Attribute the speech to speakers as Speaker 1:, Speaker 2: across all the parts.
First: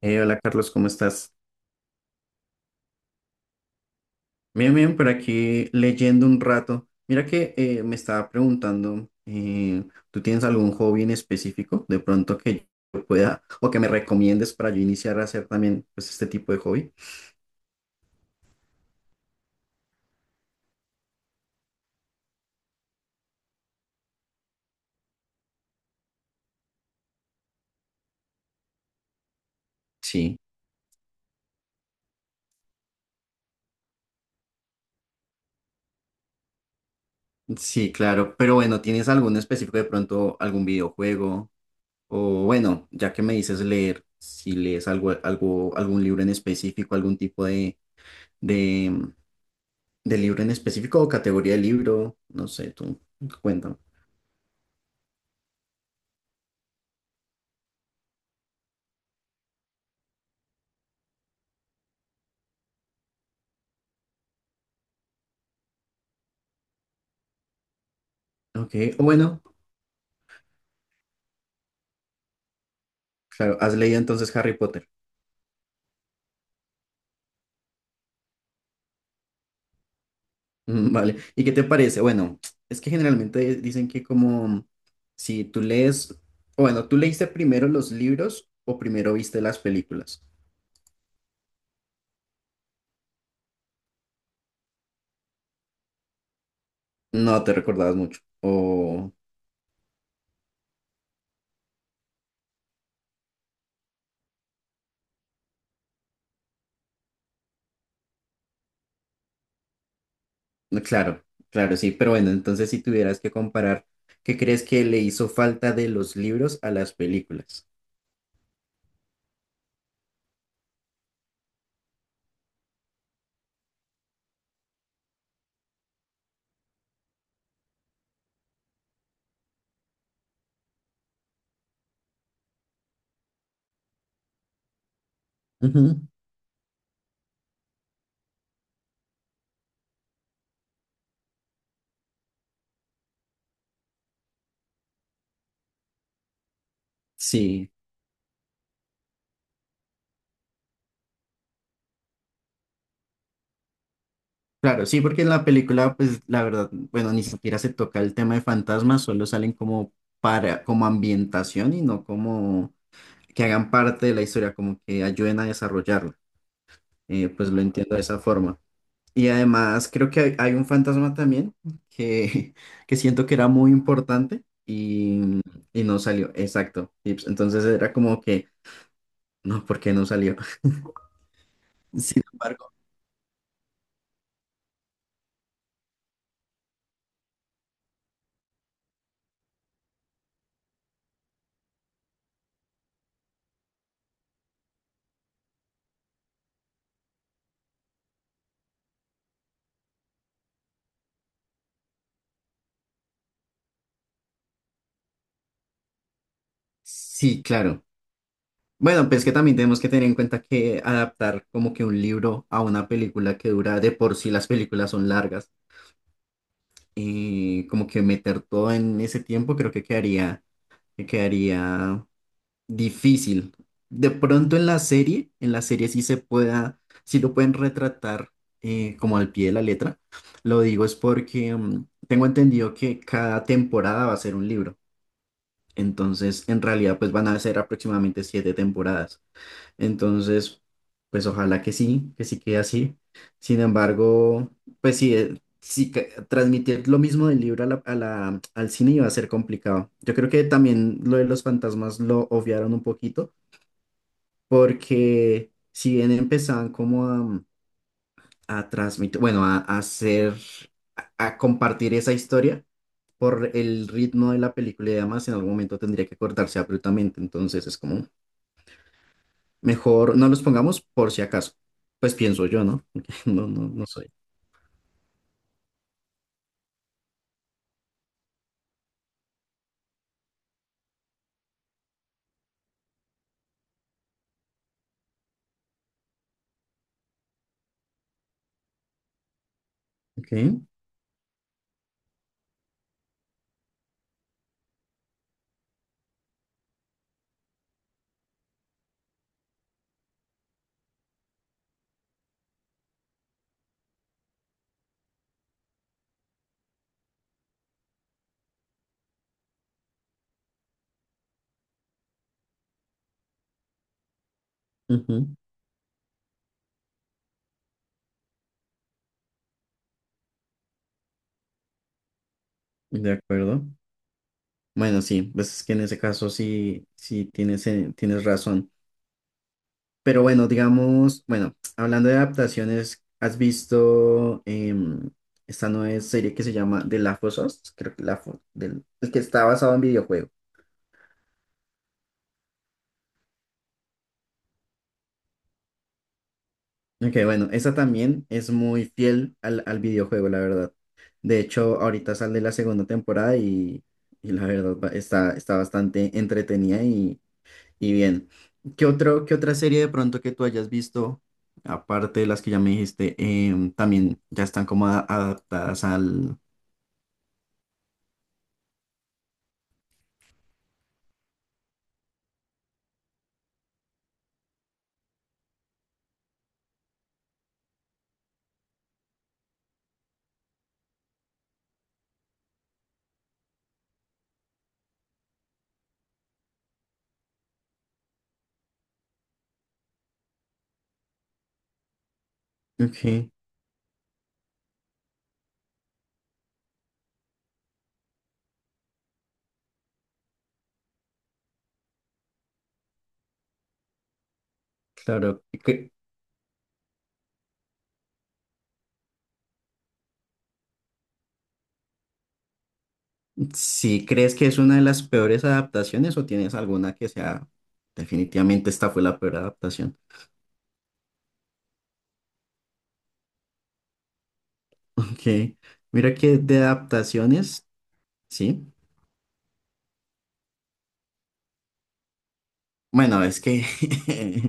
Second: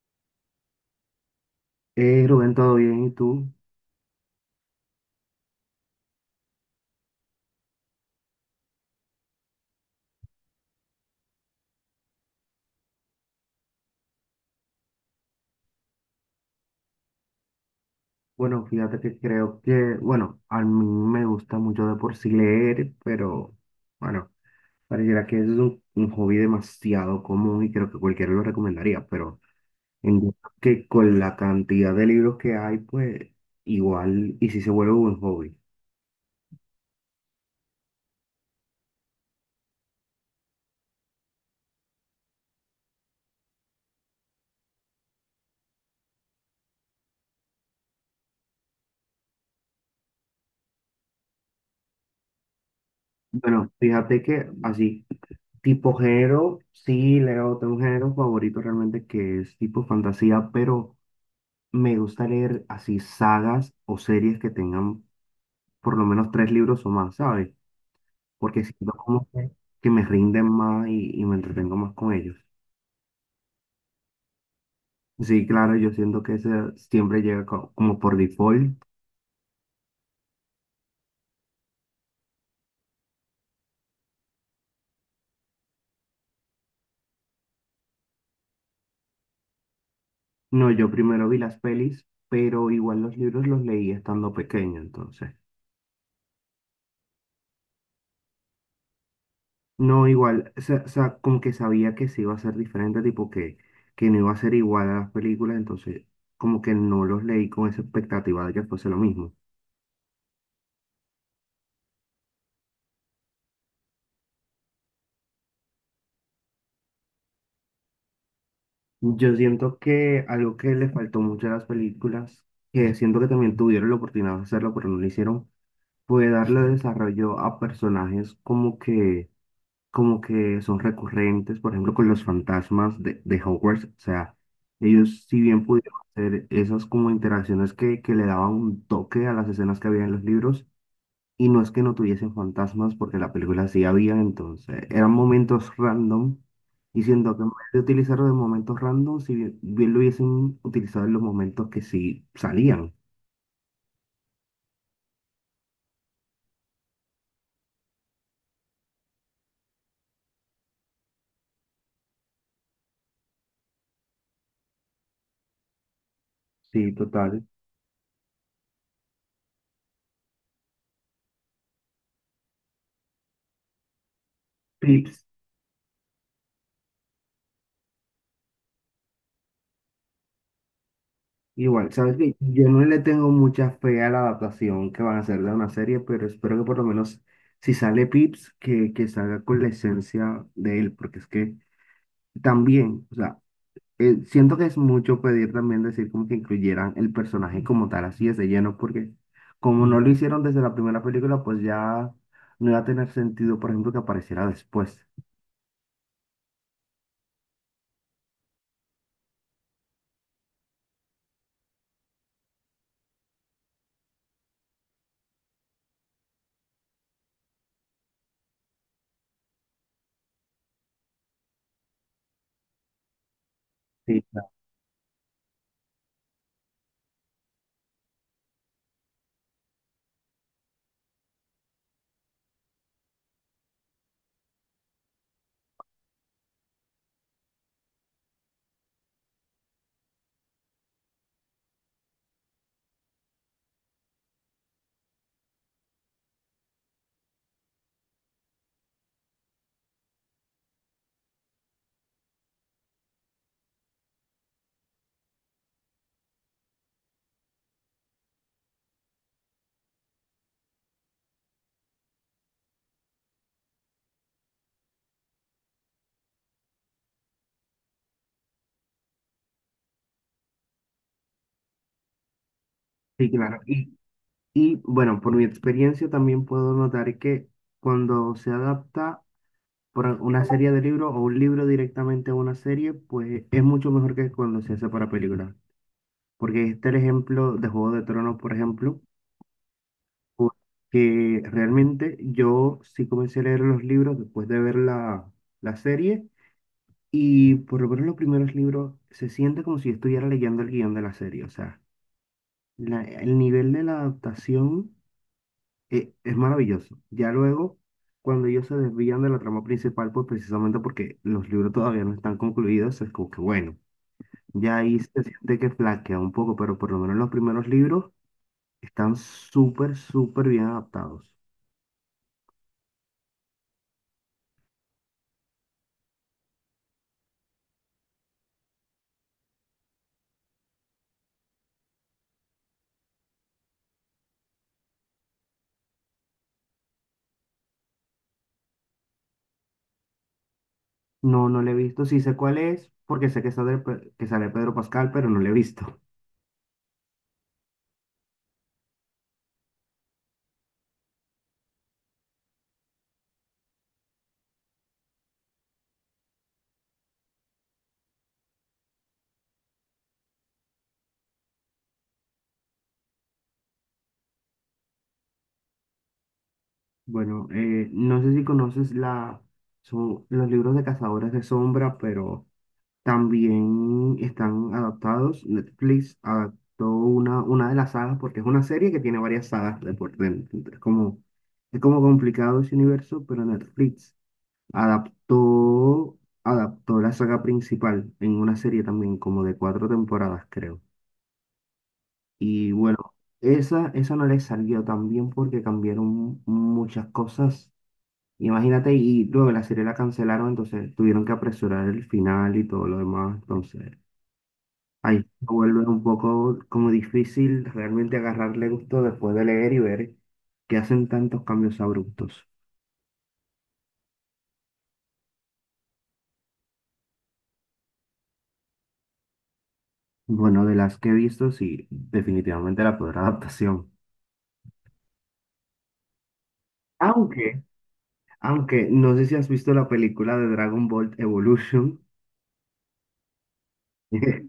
Speaker 1: Hola Carlos, ¿cómo estás?
Speaker 2: Rubén, ¿todo bien? ¿Y tú?
Speaker 1: Bien, bien, por aquí leyendo un rato. Mira que me estaba preguntando, ¿tú tienes algún hobby en específico de pronto que yo pueda o que me recomiendes para yo iniciar a hacer también pues este tipo de hobby?
Speaker 2: Bueno, fíjate que creo que, bueno, a mí me gusta mucho de por sí leer, pero bueno, pareciera que es un hobby demasiado común y creo que cualquiera lo recomendaría, pero en
Speaker 1: Sí,
Speaker 2: que con la cantidad de libros que hay, pues igual, y si se vuelve un hobby.
Speaker 1: sí, claro, pero bueno, ¿tienes algún específico de pronto algún videojuego? O bueno, ya que me dices leer, si lees algo, algo, algún libro en específico, algún tipo de, de libro en específico o categoría de libro, no sé, tú
Speaker 2: Bueno,
Speaker 1: cuéntame.
Speaker 2: fíjate que así, tipo género, sí leo, tengo un género favorito realmente que es tipo fantasía, pero me gusta leer así sagas o series que tengan por lo menos tres libros o más, ¿sabes? Porque
Speaker 1: Ok,
Speaker 2: siento
Speaker 1: o
Speaker 2: como
Speaker 1: bueno,
Speaker 2: que me rinden más y me entretengo más con ellos.
Speaker 1: claro, has leído entonces Harry Potter.
Speaker 2: Sí, claro, yo siento que eso siempre llega como por default.
Speaker 1: Mm, vale, ¿y qué te parece? Bueno, es que generalmente dicen que como si tú lees, o bueno, tú leíste primero los libros o primero viste las películas.
Speaker 2: No, yo primero vi las pelis, pero igual los libros los leí estando pequeño, entonces.
Speaker 1: No te recordabas mucho. O,
Speaker 2: No, igual, o sea, como que sabía que sí iba a ser diferente, tipo que no iba a ser igual a las películas, entonces como que no los leí con esa expectativa de que fuese lo mismo.
Speaker 1: no, claro, claro, sí, pero bueno, entonces si tuvieras que comparar, ¿qué crees que le hizo falta de los libros a las películas?
Speaker 2: Yo siento que algo que le faltó mucho a las películas, que siento que también tuvieron la oportunidad de hacerlo, pero no lo hicieron, fue darle desarrollo a personajes como que son recurrentes, por ejemplo, con los fantasmas de Hogwarts. O sea, ellos si bien pudieron
Speaker 1: Ujú,
Speaker 2: hacer esas como interacciones que le daban un toque a las escenas que había en los libros, y no es que no tuviesen fantasmas, porque la película sí había, entonces eran momentos random. Y siento que en vez
Speaker 1: sí.
Speaker 2: de utilizarlo en momentos random, si bien, bien lo hubiesen utilizado en los momentos que sí salían.
Speaker 1: Claro, sí, porque en la película, pues la verdad, bueno, ni siquiera se toca el tema de fantasmas, solo salen como para, como ambientación y no como que hagan parte de la historia, como que ayuden a desarrollarla.
Speaker 2: Sí, total.
Speaker 1: Pues lo entiendo de esa forma. Y además creo que hay un fantasma también que, que siento que era muy importante
Speaker 2: Pips.
Speaker 1: y no salió, exacto. Y, pues, entonces era como que, no, ¿por qué no salió?
Speaker 2: Igual, sabes
Speaker 1: Sin
Speaker 2: que yo
Speaker 1: embargo,
Speaker 2: no le tengo mucha fe a la adaptación que van a hacer de una serie, pero espero que por lo menos si sale Pips, que salga con la esencia de él, porque es que también, o sea, siento que es mucho pedir también decir como que incluyeran el personaje como tal, así es de lleno, porque como no lo hicieron desde la primera película, pues ya no iba a tener sentido, por ejemplo, que apareciera después.
Speaker 1: sí, claro. Bueno, pues que también tenemos que tener en cuenta que adaptar como que un libro a una película que dura de por sí las películas son largas y como que meter todo en ese tiempo creo que quedaría difícil. De
Speaker 2: Sí, claro.
Speaker 1: pronto en la serie sí se pueda, sí lo pueden retratar como al pie de la letra. Lo digo es porque tengo entendido que cada temporada va a ser un libro. Entonces, en realidad, pues van a ser aproximadamente 7 temporadas. Entonces, pues ojalá que sí quede así. Sin embargo, pues sí, sí que transmitir lo mismo del libro al cine iba a ser complicado. Yo creo que también lo de los fantasmas lo obviaron un poquito, porque si bien empezaban como a transmitir, bueno, a hacer, a compartir esa historia por el ritmo de la película y demás, en algún momento tendría que cortarse abruptamente. Entonces es como... Mejor no los pongamos por si acaso. Pues pienso yo, ¿no?
Speaker 2: Sí,
Speaker 1: No,
Speaker 2: claro.
Speaker 1: no, no soy.
Speaker 2: Y bueno, por mi experiencia también puedo notar que cuando se adapta por una serie de libros o un libro directamente a una serie, pues es mucho mejor que cuando se hace para película. Porque este es el ejemplo de Juego de Tronos, por ejemplo.
Speaker 1: Ok.
Speaker 2: Porque realmente yo sí comencé a leer los libros después de ver la, la serie y por lo menos los primeros libros se siente como si yo estuviera leyendo el guión de la serie. O sea, el nivel de la adaptación es maravilloso. Ya luego, cuando ellos se desvían de la trama principal, pues precisamente porque los libros todavía no están concluidos, es como que bueno, ya ahí se
Speaker 1: Ujú,
Speaker 2: siente que flaquea un poco, pero por lo menos los primeros libros están súper, súper bien adaptados.
Speaker 1: de acuerdo. Bueno, sí, pues es que en ese caso sí, sí tienes, tienes razón. Pero bueno, digamos, bueno, hablando de adaptaciones, ¿has visto esta nueva serie que se llama The Last of Us? Creo que el que está basado en videojuego.
Speaker 2: No, no le he visto. Sí sé cuál es, porque sé que sale, que sale Pedro Pascal, pero no le he visto.
Speaker 1: Ok, bueno, esa también es muy fiel al, al videojuego, la verdad. De hecho, ahorita sale la segunda temporada y la verdad está, está bastante entretenida y bien. ¿Qué otro, qué otra serie de pronto que tú hayas visto, aparte de las que ya me dijiste, también ya están como adaptadas al...
Speaker 2: Bueno, no sé si conoces la, son los libros de Cazadores de Sombra, pero también están adaptados. Netflix adaptó una de las sagas, porque es una serie que tiene varias sagas de por dentro. Es como complicado ese universo, pero Netflix adaptó, adaptó la saga principal en una serie también, como de cuatro temporadas, creo. Y bueno,
Speaker 1: Ok,
Speaker 2: esa no le salió tan bien porque cambiaron muchas cosas. Imagínate, y luego la serie la cancelaron, entonces tuvieron que apresurar el final y todo lo demás. Entonces, ahí
Speaker 1: claro.
Speaker 2: se vuelve
Speaker 1: ¿Qué-
Speaker 2: un poco como difícil realmente agarrarle gusto después de leer y ver que hacen tantos cambios abruptos.
Speaker 1: Si crees que es una de las peores adaptaciones o tienes alguna que sea, definitivamente esta fue la peor adaptación.
Speaker 2: Bueno, de las que he visto, sí, definitivamente la peor adaptación.
Speaker 1: Ok, mira que de
Speaker 2: Aunque,
Speaker 1: adaptaciones, sí.
Speaker 2: aunque, no sé si has visto la película de Dragon Ball Evolution.
Speaker 1: Bueno, es que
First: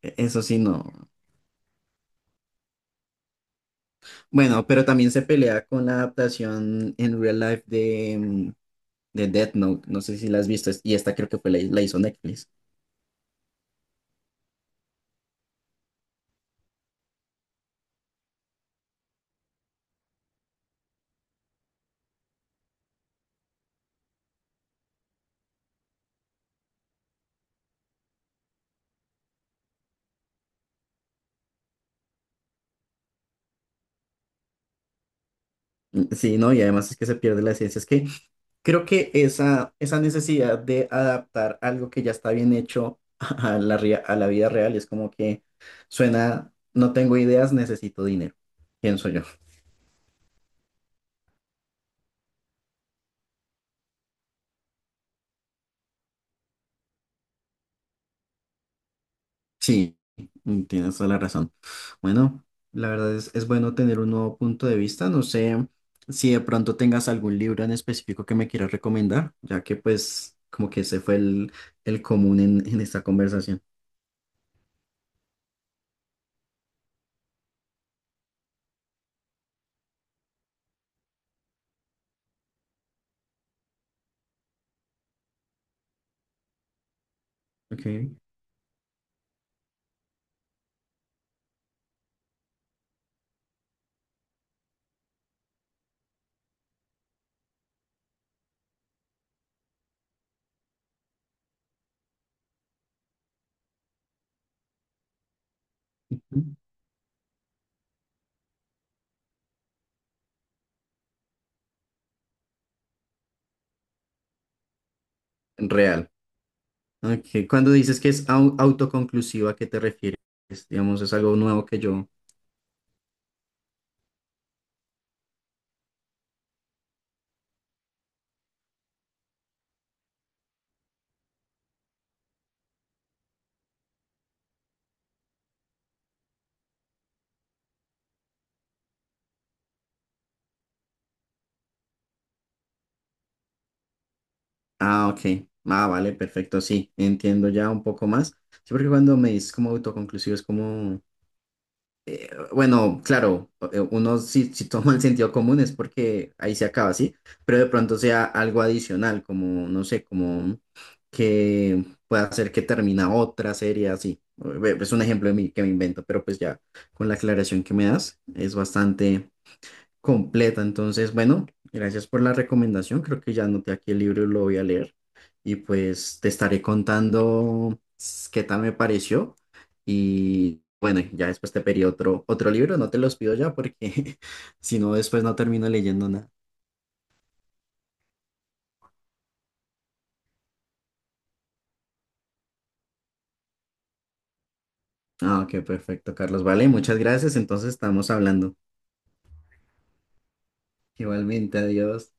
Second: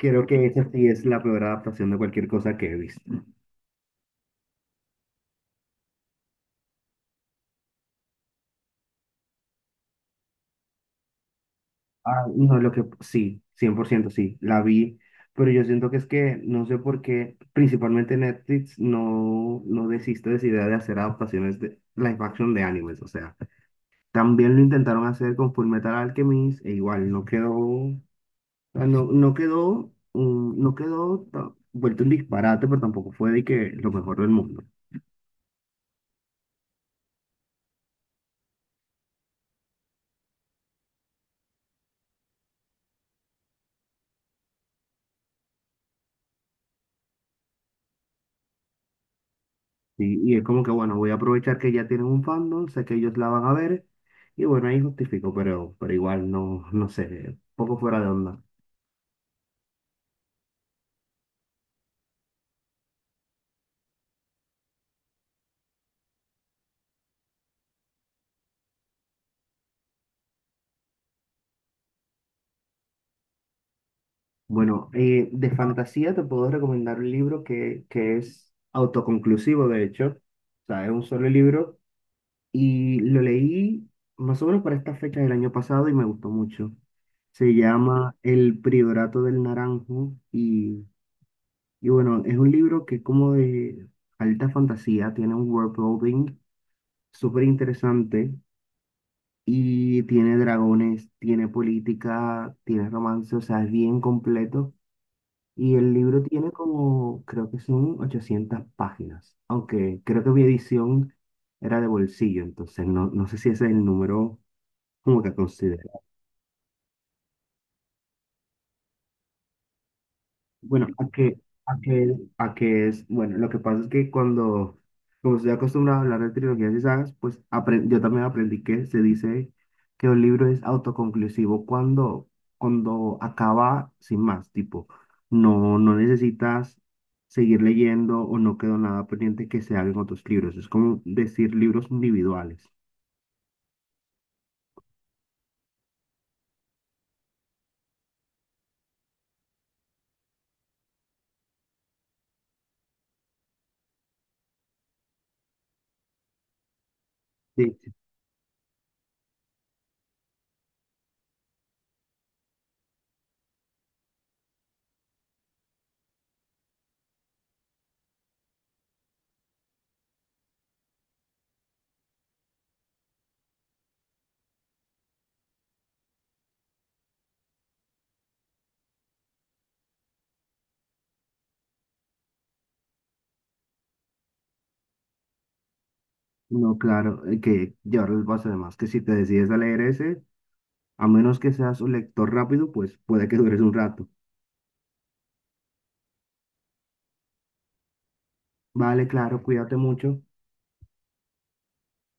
Speaker 1: eso
Speaker 2: que
Speaker 1: sí
Speaker 2: esa sí
Speaker 1: no.
Speaker 2: es la peor adaptación de cualquier cosa que he visto.
Speaker 1: Bueno, pero también se pelea con la adaptación en real life de, de Death Note. No sé si la has visto. Y esta creo que fue la, la hizo
Speaker 2: Ah,
Speaker 1: Netflix.
Speaker 2: no, lo que sí, 100% sí, la vi, pero yo siento que es que no sé por qué, principalmente Netflix no desiste de esa idea de hacer adaptaciones de live action de animes, o sea, también lo intentaron hacer con Fullmetal Alchemist e igual no quedó, o sea, no quedó, no quedó vuelto un disparate, pero tampoco fue de que lo mejor del mundo.
Speaker 1: Mm, sí, ¿no? Y además es que se pierde la esencia. Es que creo que esa necesidad de adaptar algo que ya está bien hecho a la, a la vida real es como que suena, no tengo ideas, necesito dinero. Pienso yo.
Speaker 2: Sí, y es como que, bueno, voy a aprovechar que ya tienen un fandom, sé que ellos la van a ver, y bueno, ahí justifico, pero igual no, no sé, poco fuera de onda.
Speaker 1: Sí, tienes toda la razón. Bueno, la verdad es bueno tener un nuevo punto de vista. No sé si de pronto tengas algún libro en específico que me quieras recomendar, ya que pues como que ese fue el común en esta conversación.
Speaker 2: Bueno, de fantasía te puedo recomendar un libro que es autoconclusivo, de hecho, o sea, es un solo libro, y lo leí más o menos para esta fecha del año pasado y me gustó mucho. Se llama
Speaker 1: Ok.
Speaker 2: El Priorato del Naranjo y bueno, es un libro que es como de alta fantasía, tiene un world building súper interesante y tiene dragones, tiene política, tiene romance, o sea, es bien completo. Y el libro tiene
Speaker 1: Ujú.
Speaker 2: como, creo que son 800 páginas, aunque creo que mi edición era de bolsillo, entonces no, no sé si ese es el número como que considero.
Speaker 1: Real. Ok. Cuando dices que es autoconclusiva, ¿a qué te refieres?
Speaker 2: Bueno,
Speaker 1: Digamos,
Speaker 2: a
Speaker 1: es algo
Speaker 2: que,
Speaker 1: nuevo
Speaker 2: a
Speaker 1: que yo...
Speaker 2: que, a que es, bueno, lo que pasa es que cuando, como estoy acostumbrado a hablar de trilogías y sagas, pues yo también aprendí que se dice que un libro es autoconclusivo cuando, cuando acaba sin más, tipo, no, no necesitas seguir leyendo o no quedó nada pendiente que se haga en otros libros. Es como decir libros individuales.
Speaker 1: Ah, ok. Ah, vale, perfecto. Sí, entiendo ya un poco más. Sí, porque cuando me dices como autoconclusivo es como... Bueno, claro, uno si, si toma el sentido común es porque ahí se acaba, ¿sí? Pero
Speaker 2: Sí,
Speaker 1: de
Speaker 2: sí.
Speaker 1: pronto sea algo adicional, como, no sé, como que pueda hacer que termina otra serie así. Es un ejemplo de mí que me invento, pero pues ya con la aclaración que me das es bastante, completa. Entonces, bueno, gracias por la recomendación. Creo que ya anoté aquí el libro y lo voy a leer. Y pues te estaré contando qué tal me pareció. Y bueno, ya después te pedí otro, otro libro. No te los pido ya porque si no, después no termino leyendo nada.
Speaker 2: No, claro, que llevarles el paso de más, que si te decides a leer ese, a menos que seas un lector rápido, pues puede que dures un rato.
Speaker 1: Ah, ok, perfecto, Carlos. Vale, muchas gracias. Entonces estamos hablando.
Speaker 2: Vale, claro, cuídate mucho.
Speaker 1: Igualmente, adiós.